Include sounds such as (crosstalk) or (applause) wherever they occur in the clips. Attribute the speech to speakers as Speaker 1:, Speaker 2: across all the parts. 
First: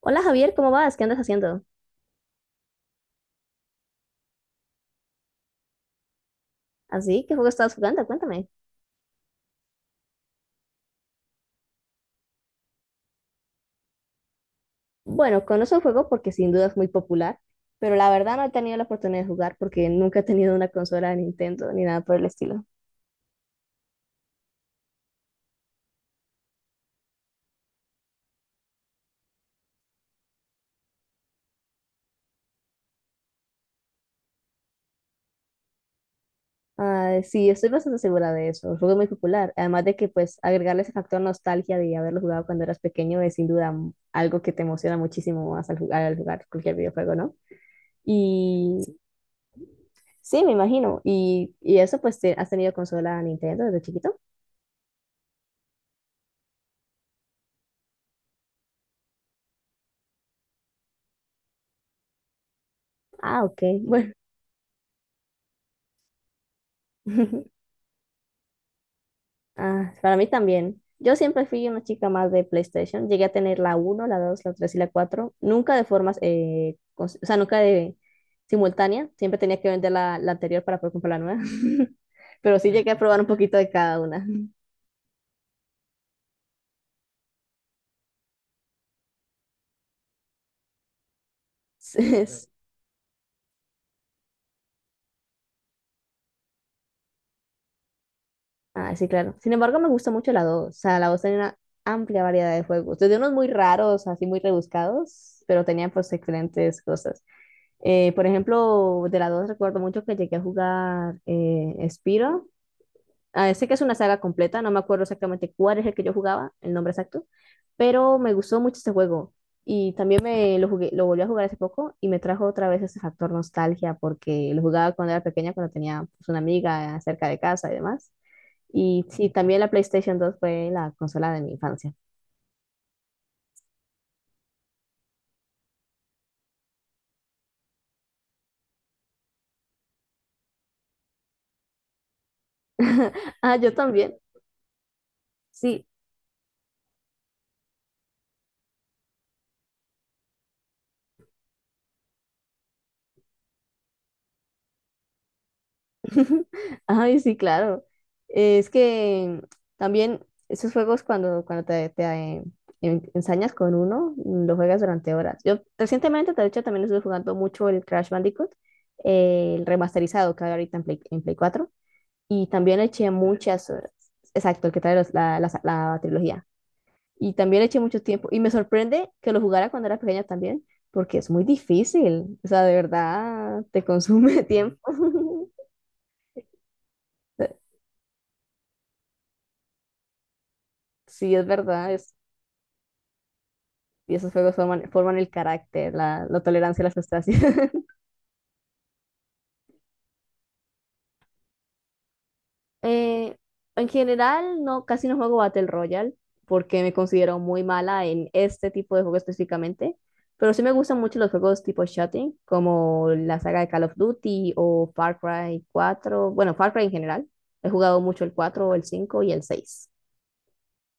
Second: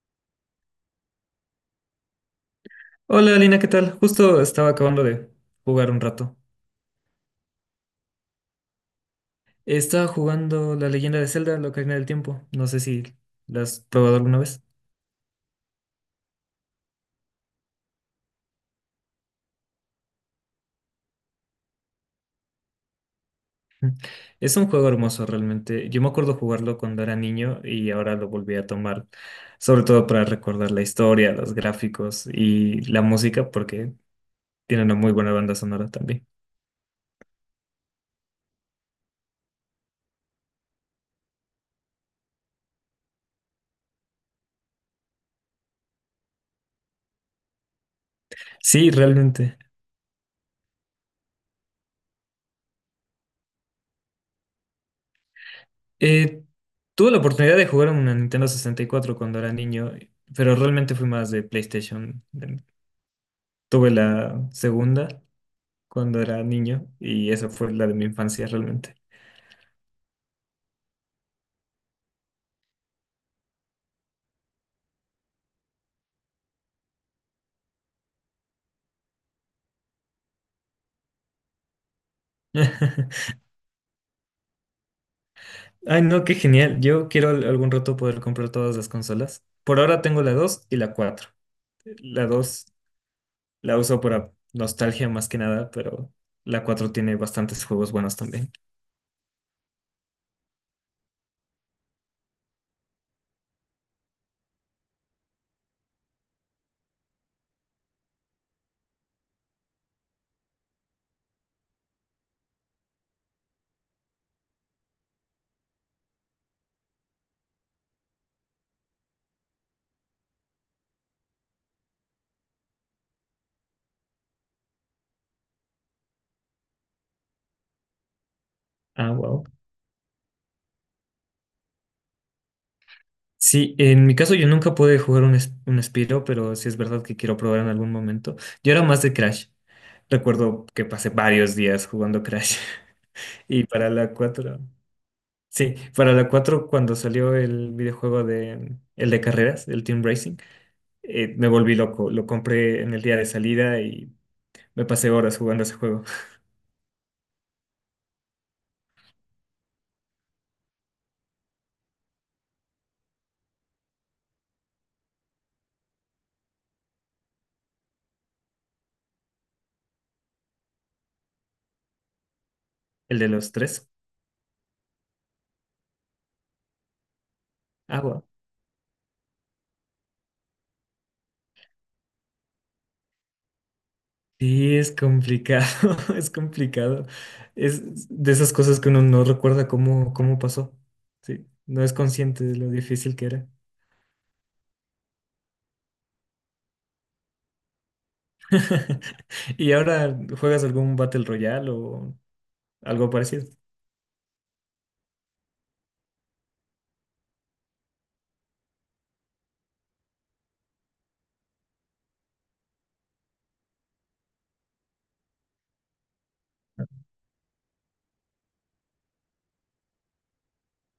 Speaker 1: Hola Javier, ¿cómo vas? ¿Qué andas haciendo?
Speaker 2: Hola Lina, ¿qué tal? Justo estaba acabando de jugar un rato.
Speaker 1: ¿Así? ¿Qué juego estabas jugando? Cuéntame.
Speaker 2: Estaba jugando La Leyenda de Zelda, la Ocarina del Tiempo. No sé si la has probado alguna vez.
Speaker 1: Bueno, conozco el juego porque sin duda es muy popular, pero la verdad no he tenido la oportunidad de jugar porque nunca he tenido una consola de Nintendo ni nada por el estilo.
Speaker 2: Mm. Es un juego hermoso realmente. Yo me acuerdo jugarlo cuando era niño y ahora lo volví a tomar, sobre todo para recordar la historia, los gráficos y la música, porque tiene una muy buena banda sonora también.
Speaker 1: Ah, sí, estoy bastante segura de eso. El juego es muy popular. Además de que, pues, agregarle ese factor nostalgia de haberlo jugado cuando eras pequeño es sin duda algo que te emociona muchísimo más al jugar cualquier videojuego, ¿no?
Speaker 2: Sí,
Speaker 1: Y
Speaker 2: realmente.
Speaker 1: sí, me imagino. Y, eso, pues, ¿has tenido consola Nintendo desde chiquito?
Speaker 2: Eh, tuve la oportunidad de jugar en una Nintendo 64 cuando era niño, pero realmente fui más de PlayStation.
Speaker 1: Ah, ok.
Speaker 2: Tuve
Speaker 1: Bueno.
Speaker 2: la segunda cuando era niño y esa
Speaker 1: (laughs)
Speaker 2: fue la de mi infancia realmente.
Speaker 1: Ah, para mí también. Yo siempre fui una chica más de PlayStation. Llegué a tener la uno, la 2, la 3 y la 4. Nunca de formas, o sea, nunca de simultánea. Siempre tenía que vender la anterior para poder comprar la nueva. (laughs) Pero sí llegué a probar un
Speaker 2: (laughs)
Speaker 1: poquito de cada una. (laughs)
Speaker 2: Ay, no, qué genial. Yo quiero algún rato poder comprar todas las consolas. Por ahora tengo la 2 y la cuatro.
Speaker 1: Sí,
Speaker 2: La
Speaker 1: es-
Speaker 2: 2 la uso para nostalgia más que nada, pero la 4 tiene bastantes juegos buenos también.
Speaker 1: Ah, sí, claro. Sin embargo, me gusta mucho la 2. O sea, la 2 tenía una amplia variedad de juegos. Desde unos muy raros, así muy rebuscados, pero tenía pues excelentes cosas. Por ejemplo, de la 2 recuerdo mucho que llegué a jugar Spyro. Ah, sé que es una saga completa, no me acuerdo exactamente cuál es el que yo jugaba, el nombre exacto, pero me gustó mucho este juego y también me lo jugué, lo volví a jugar hace poco y me trajo otra vez ese factor nostalgia porque lo jugaba cuando era pequeña, cuando tenía pues, una amiga cerca de casa y demás. Y
Speaker 2: Ah,
Speaker 1: sí,
Speaker 2: wow.
Speaker 1: también la PlayStation 2 fue la consola de mi infancia.
Speaker 2: Sí, en mi caso yo nunca pude jugar un Spyro, pero sí es verdad que quiero probar en algún momento. Yo era más de Crash. Recuerdo que pasé varios días jugando Crash. (laughs)
Speaker 1: (laughs) Ah,
Speaker 2: Y
Speaker 1: yo
Speaker 2: para la
Speaker 1: también.
Speaker 2: cuatro. Sí,
Speaker 1: Sí,
Speaker 2: para la 4 cuando salió el videojuego de el de carreras, el Team Racing, me volví loco. Lo compré en el día de salida y me pasé horas jugando ese juego. (laughs)
Speaker 1: (laughs) ay, sí, claro. Es que también esos juegos cuando, ensañas con uno, lo juegas durante horas. Yo recientemente, de hecho, también estuve jugando mucho el Crash Bandicoot, el remasterizado que hay ahorita en Play 4 y también le eché
Speaker 2: El de los
Speaker 1: muchas
Speaker 2: tres.
Speaker 1: horas. Exacto, el que trae la trilogía. Y también le eché mucho
Speaker 2: Agua.
Speaker 1: tiempo. Y me sorprende que lo jugara cuando era pequeña también, porque es muy difícil. O sea, de verdad, te consume (laughs)
Speaker 2: Sí,
Speaker 1: tiempo.
Speaker 2: es complicado, (laughs) es complicado.
Speaker 1: (laughs)
Speaker 2: Es de esas cosas que uno no recuerda cómo pasó.
Speaker 1: Sí, es
Speaker 2: Sí, no
Speaker 1: verdad,
Speaker 2: es consciente de lo difícil que era.
Speaker 1: y esos juegos forman el carácter, la tolerancia a la frustración. (laughs)
Speaker 2: (laughs) ¿Y ahora juegas algún Battle Royale o algo
Speaker 1: Eh,
Speaker 2: parecido?
Speaker 1: en general, no, casi no juego Battle Royale porque me considero muy mala en este tipo de juego específicamente, pero sí me gustan mucho los juegos tipo shooting, como la saga de Call of Duty o Far Cry cuatro, bueno, Far Cry en general. He jugado mucho el cuatro, el 5 y el seis.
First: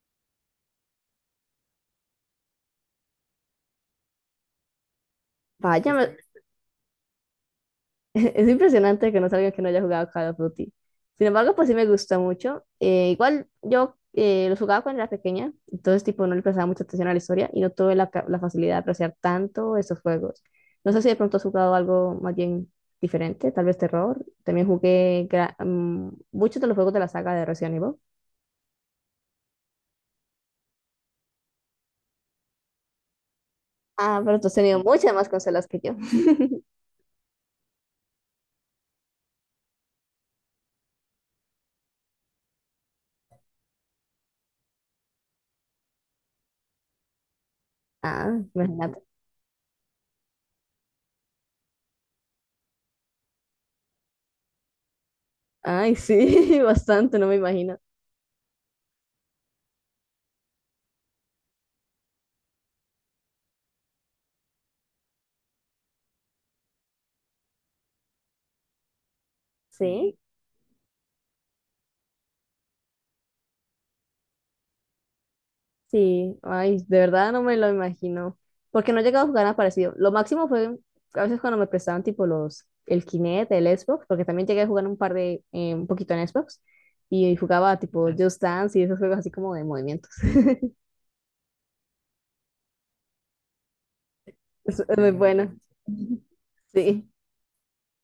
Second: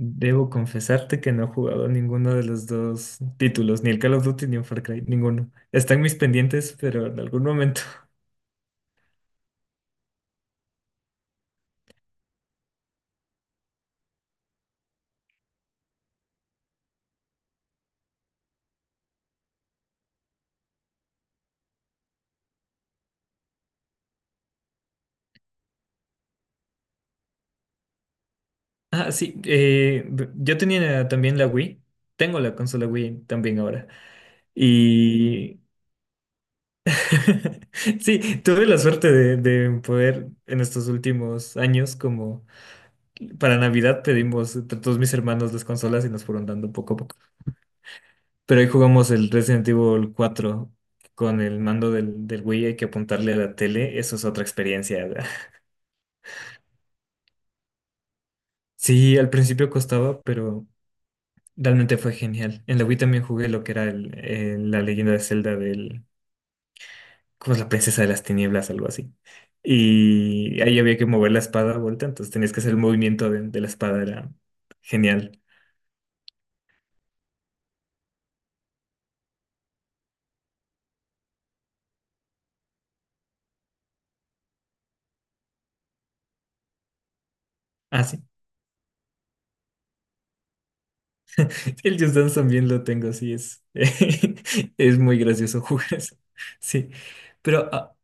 Speaker 2: Debo confesarte que no he jugado ninguno de los dos títulos, ni el Call of Duty ni el Far Cry, ninguno.
Speaker 1: Vaya,
Speaker 2: Están mis
Speaker 1: me-
Speaker 2: pendientes, pero en algún momento. (laughs)
Speaker 1: (laughs) Es impresionante que no salga que no haya jugado Call of Duty. Sin embargo, pues sí me gusta mucho. Igual yo los jugaba cuando era pequeña, entonces tipo no le prestaba mucha atención a la historia y no tuve la facilidad de apreciar tanto esos juegos. No sé si de pronto has jugado algo más bien diferente, tal vez terror. También jugué muchos de los juegos de la saga de Resident Evil.
Speaker 2: Ah, sí, yo tenía también la Wii, tengo la consola Wii también ahora.
Speaker 1: Ah, pero tú has tenido muchas más
Speaker 2: Y
Speaker 1: consolas que yo. (laughs)
Speaker 2: (laughs) sí, tuve la suerte de poder en estos últimos años, como para Navidad pedimos entre todos mis hermanos las consolas y nos fueron dando poco a poco.
Speaker 1: Ah,
Speaker 2: Pero ahí
Speaker 1: imagínate.
Speaker 2: jugamos el Resident Evil 4 con el mando del Wii, hay que apuntarle a la tele, eso es otra experiencia. ¿Verdad? (laughs)
Speaker 1: Ay, sí, (laughs) bastante, no me imagino.
Speaker 2: Sí, al principio costaba, pero realmente fue genial. En la Wii también jugué lo que era la Leyenda de Zelda del, ¿cómo es?, la princesa de las tinieblas, algo así.
Speaker 1: Sí.
Speaker 2: Y ahí había que mover la espada a vuelta, entonces tenías que hacer el movimiento de la espada, era genial.
Speaker 1: Sí, ay, de verdad no me lo imagino. Porque no he llegado a jugar nada parecido. Lo máximo fue a veces cuando me prestaban tipo el Kinect, el Xbox, porque también llegué a jugar un par de, un poquito en Xbox. Y jugaba
Speaker 2: Ah,
Speaker 1: tipo
Speaker 2: sí.
Speaker 1: Just Dance y esos juegos así como de movimientos. (laughs)
Speaker 2: (laughs) El Just Dance también lo tengo, sí, es, (laughs)
Speaker 1: Es
Speaker 2: es
Speaker 1: muy
Speaker 2: muy
Speaker 1: bueno.
Speaker 2: gracioso (laughs) jugar eso. Sí.
Speaker 1: Sí.
Speaker 2: Pero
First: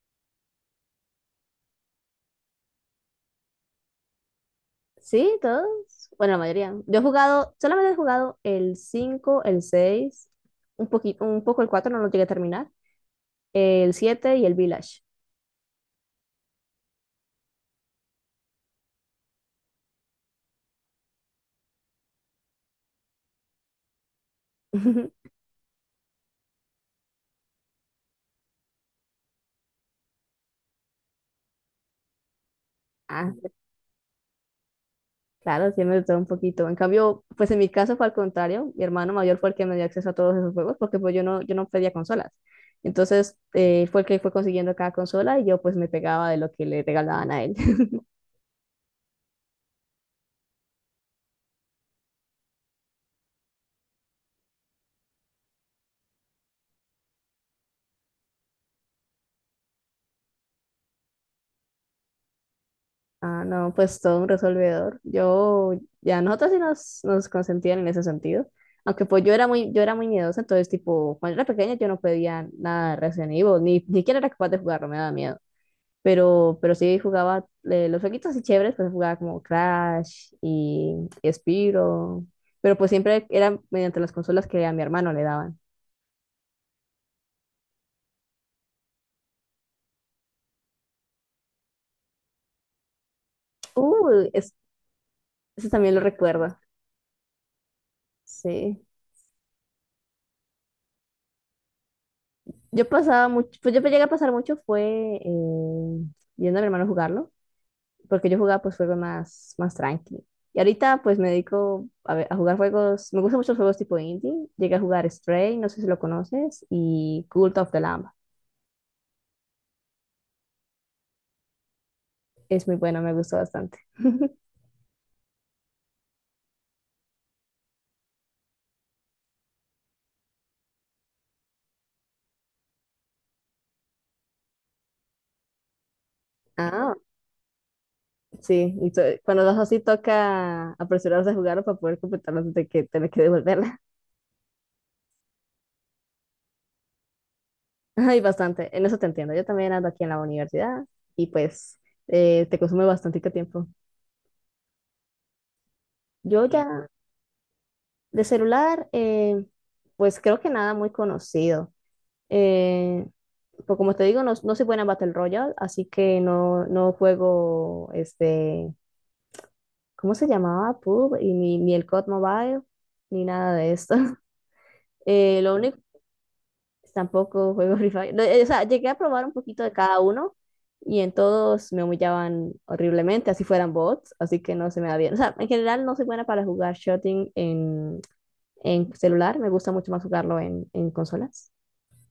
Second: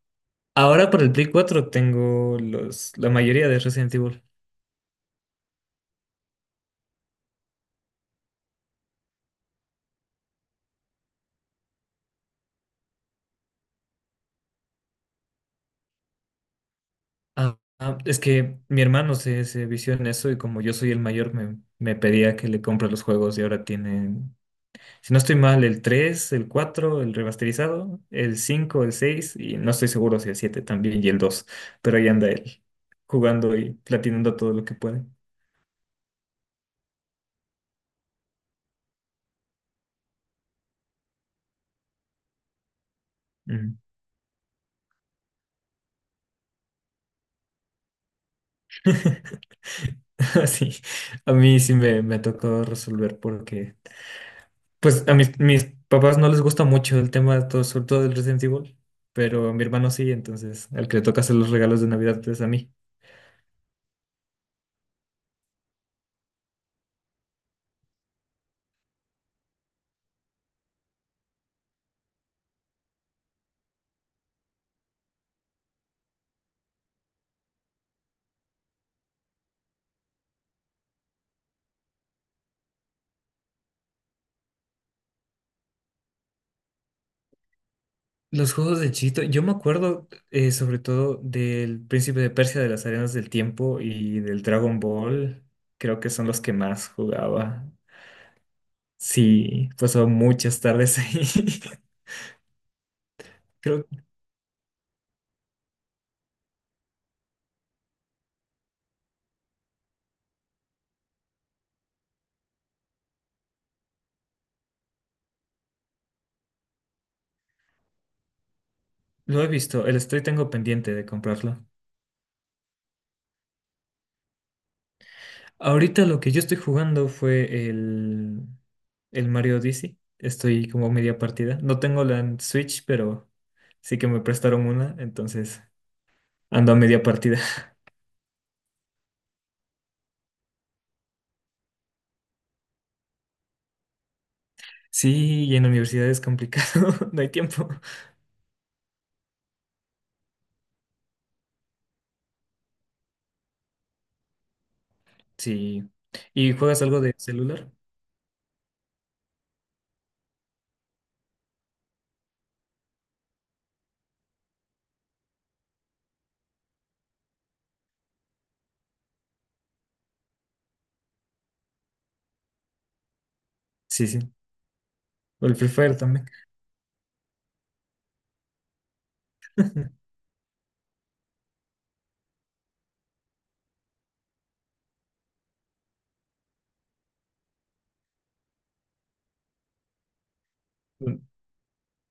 Speaker 2: ahora por el Play 4 tengo la mayoría de Resident Evil.
Speaker 1: Sí, todos. Bueno, la mayoría. Yo he jugado, solamente he jugado el 5, el 6, un poquito, un poco el 4 no lo llegué a terminar. El 7 y el Village.
Speaker 2: Ah, es que mi hermano se vició en eso y como yo soy el mayor me pedía que le compre los juegos y ahora tienen, si no
Speaker 1: (laughs)
Speaker 2: estoy mal, el 3 el 4 el remasterizado, el 5 el 6 y no estoy seguro si el 7 también y el 2 pero ahí anda él
Speaker 1: Ah,
Speaker 2: jugando y platinando todo lo que puede.
Speaker 1: Claro, tiene de todo un poquito. En cambio, pues en mi caso fue al contrario. Mi hermano mayor fue el que me dio acceso a todos esos juegos porque pues yo no pedía consolas. Entonces,
Speaker 2: Ujú.
Speaker 1: fue el que fue consiguiendo cada consola y yo pues me pegaba de lo que le regalaban a él. (laughs)
Speaker 2: (laughs) (laughs) Sí, a mí sí me tocó resolver porque pues a mis papás no les gusta mucho el tema, de todo, sobre todo del Resident Evil, pero a mi hermano sí, entonces al que le toca hacer los regalos de Navidad es a mí.
Speaker 1: Ah, no, pues todo un resolvedor. Yo, ya nosotros sí nos consentían en ese sentido. Aunque pues yo era muy miedosa, entonces tipo, cuando era pequeña yo no pedía nada de Resident Evil, ni siquiera era capaz de jugarlo, me daba miedo. Pero sí jugaba los jueguitos así chéveres, pues jugaba como Crash y Spyro. Pero pues siempre era mediante las consolas que a mi hermano le daban.
Speaker 2: Los juegos de Chito, yo me acuerdo sobre todo del Príncipe de Persia, de las Arenas del Tiempo y
Speaker 1: Uh,
Speaker 2: del
Speaker 1: es-
Speaker 2: Dragon Ball,
Speaker 1: Eso también lo
Speaker 2: creo que son los que
Speaker 1: recuerdo.
Speaker 2: más jugaba.
Speaker 1: Sí.
Speaker 2: Sí, pasó muchas tardes ahí. (laughs)
Speaker 1: Yo pasaba mucho, pues yo
Speaker 2: Creo
Speaker 1: llegué
Speaker 2: que
Speaker 1: a pasar mucho fue eh, viendo a mi hermano jugarlo, porque yo jugaba pues juegos más tranqui. Y ahorita pues me dedico a, a jugar juegos, me gustan mucho los juegos tipo indie. Llegué a jugar Stray, no sé si lo conoces, y Cult of the Lamb.
Speaker 2: lo he visto, el Stray tengo pendiente de comprarlo.
Speaker 1: Es muy bueno, me gustó bastante. (laughs)
Speaker 2: Ahorita lo que yo estoy jugando fue el Mario Odyssey. Estoy como media partida. No tengo la en Switch, pero sí que me prestaron una, entonces ando a
Speaker 1: Ah,
Speaker 2: media partida. (laughs)
Speaker 1: sí. Y cuando das así toca apresurarse a jugarlo para poder completarlo antes de que tener que devolverla.
Speaker 2: Sí, y en la universidad es complicado, (laughs) no hay tiempo.
Speaker 1: (laughs) Ay, bastante. En eso te entiendo. Yo también ando aquí en la universidad y pues te consume bastante tiempo.
Speaker 2: Sí.
Speaker 1: Yo
Speaker 2: ¿Y juegas
Speaker 1: ya
Speaker 2: algo de celular?
Speaker 1: de celular, pues creo que nada muy conocido. Eh, pues como te digo, no, no soy buena en Battle Royale, así que no, no juego este, ¿cómo se llamaba? PUB y ni el COD Mobile, ni nada de esto.
Speaker 2: Sí,
Speaker 1: (laughs)
Speaker 2: sí. O el
Speaker 1: Lo
Speaker 2: Free
Speaker 1: único
Speaker 2: Fire también.
Speaker 1: Tampoco juego Free Fire. No, o sea, llegué a probar un poquito de cada
Speaker 2: (laughs)
Speaker 1: uno y en todos me humillaban horriblemente, así fueran bots, así que no se me da bien. O sea, en general no soy buena para jugar shooting en celular, me gusta mucho más jugarlo en consolas.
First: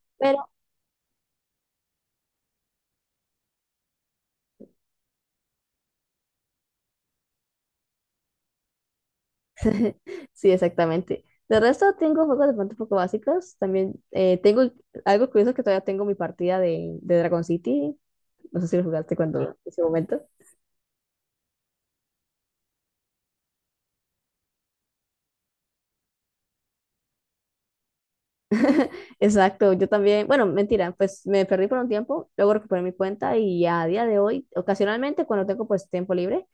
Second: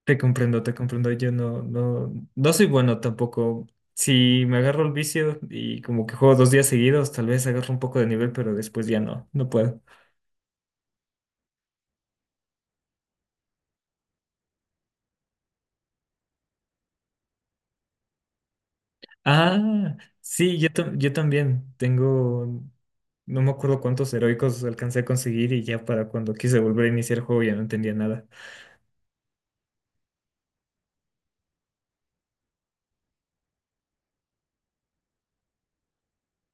Speaker 2: Te
Speaker 1: Pero
Speaker 2: comprendo, te comprendo. Yo no, no, no soy bueno tampoco. Si me agarro el vicio y como que juego 2 días seguidos, tal vez agarro un poco de nivel, pero después ya no, no puedo.
Speaker 1: (laughs) sí, exactamente. De resto tengo juegos de pronto un poco básicos. También tengo algo curioso que todavía tengo mi partida de Dragon City. No sé si lo jugaste cuando en ese
Speaker 2: Ah,
Speaker 1: momento.
Speaker 2: sí, yo, yo también tengo, no me acuerdo cuántos heroicos alcancé a conseguir y ya para cuando quise volver a iniciar el juego ya no entendía nada.
Speaker 1: Exacto, yo también, bueno, mentira, pues me perdí por un tiempo, luego recuperé mi cuenta y a día de hoy, ocasionalmente cuando tengo pues tiempo libre,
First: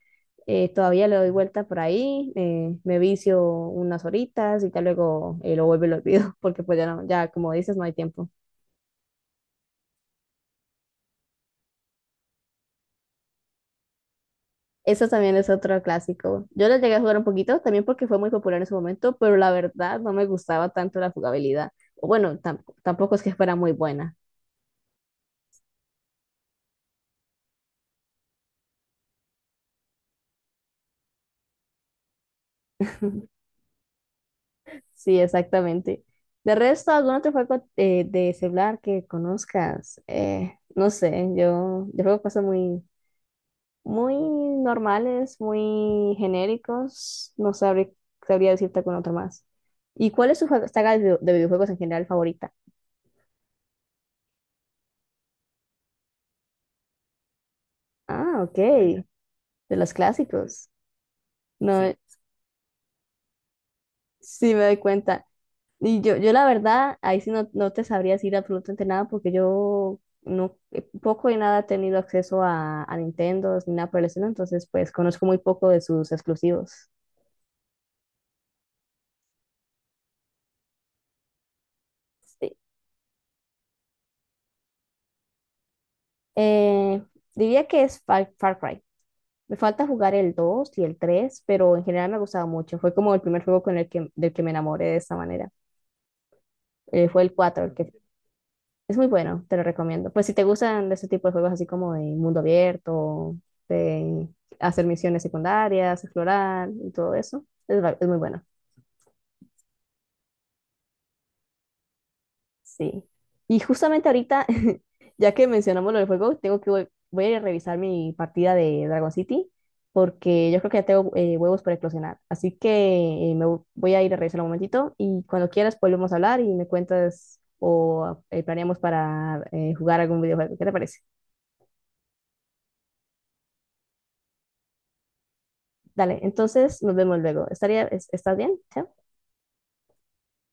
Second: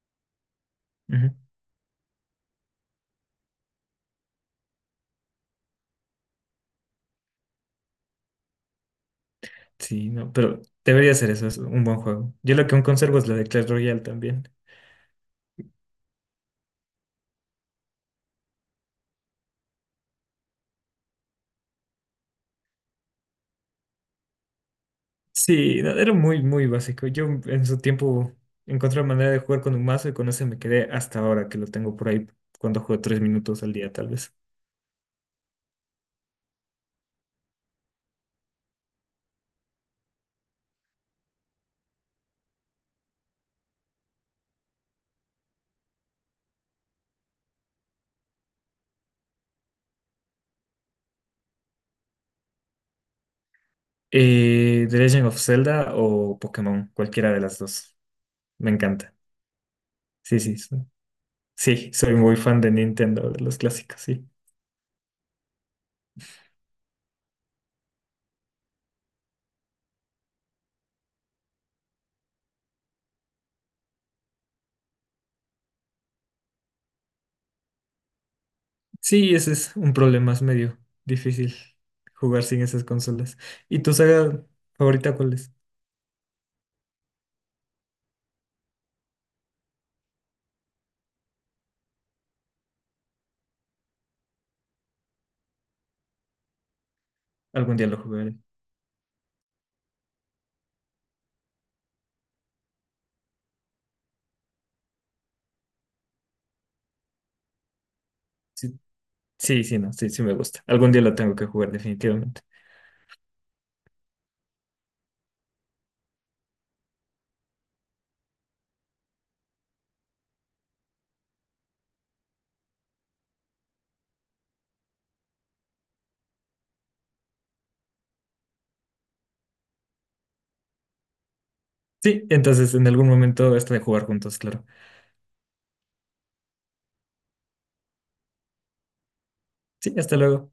Speaker 1: todavía le doy
Speaker 2: Ujú.
Speaker 1: vuelta por ahí, me vicio unas horitas y ya luego lo vuelvo y lo olvido, (laughs) porque pues ya no, ya como dices, no hay tiempo.
Speaker 2: Sí, no, pero debería ser eso, es un buen juego. Yo lo que aún conservo es la de Clash Royale también.
Speaker 1: Eso también es otro clásico. Yo lo llegué a jugar un poquito, también porque fue muy popular en su momento, pero la verdad no me gustaba tanto la jugabilidad. O bueno, tampoco es que fuera muy buena.
Speaker 2: Sí, no, era muy, muy básico. Yo en su tiempo encontré la manera de jugar con un mazo y con ese me quedé hasta ahora que lo tengo por ahí cuando juego 3 minutos al día tal vez.
Speaker 1: Sí, exactamente. De resto, ¿algún otro juego de celular que conozcas? No sé, yo juego cosas muy, muy normales, muy genéricos. No sabría decirte algún otro más. ¿Y cuál es su saga de, de videojuegos en general favorita?
Speaker 2: The Legend of Zelda o Pokémon, cualquiera de las dos.
Speaker 1: Ah, ok,
Speaker 2: Me
Speaker 1: de
Speaker 2: encanta.
Speaker 1: los
Speaker 2: Sí, sí.
Speaker 1: clásicos.
Speaker 2: Sí.
Speaker 1: No,
Speaker 2: Sí,
Speaker 1: Sí.
Speaker 2: soy muy fan de Nintendo, de los clásicos, sí.
Speaker 1: Sí me doy cuenta. Yo la verdad, ahí sí no, no te sabría decir absolutamente nada porque yo no, poco y nada he tenido acceso a Nintendo ni nada por el estilo, entonces pues conozco muy poco de sus exclusivos.
Speaker 2: Sí, ese es un problema, es medio difícil jugar
Speaker 1: Sí.
Speaker 2: sin esas consolas. ¿Y tu saga favorita cuál es?
Speaker 1: Eh, Diría que es Far Cry. Me falta jugar el 2 y el tres, pero en general me ha gustado mucho. Fue como el primer juego con el que, del que me enamoré de esta manera. Fue el cuatro.
Speaker 2: Algún día lo jugaré.
Speaker 1: Es muy bueno, te lo recomiendo. Pues si te gustan de ese tipo de juegos así como de mundo abierto, de hacer misiones secundarias, explorar y todo eso, es muy bueno.
Speaker 2: Sí, sí, sí, no, sí, sí me gusta. Algún día lo tengo que jugar definitivamente.
Speaker 1: Sí. Y justamente ahorita, (laughs) ya que mencionamos lo del juego, tengo que voy a ir a revisar mi partida de Dragon City porque yo creo que ya tengo huevos para eclosionar. Así que voy a ir a revisar un momentito y cuando quieras volvemos a hablar y me cuentas o planeamos para jugar algún videojuego. ¿Qué te parece?
Speaker 2: Sí, entonces en algún momento hasta de jugar juntos, claro.
Speaker 1: Dale, entonces nos vemos luego. ¿Estás bien? Chao.
Speaker 2: Sí, hasta luego.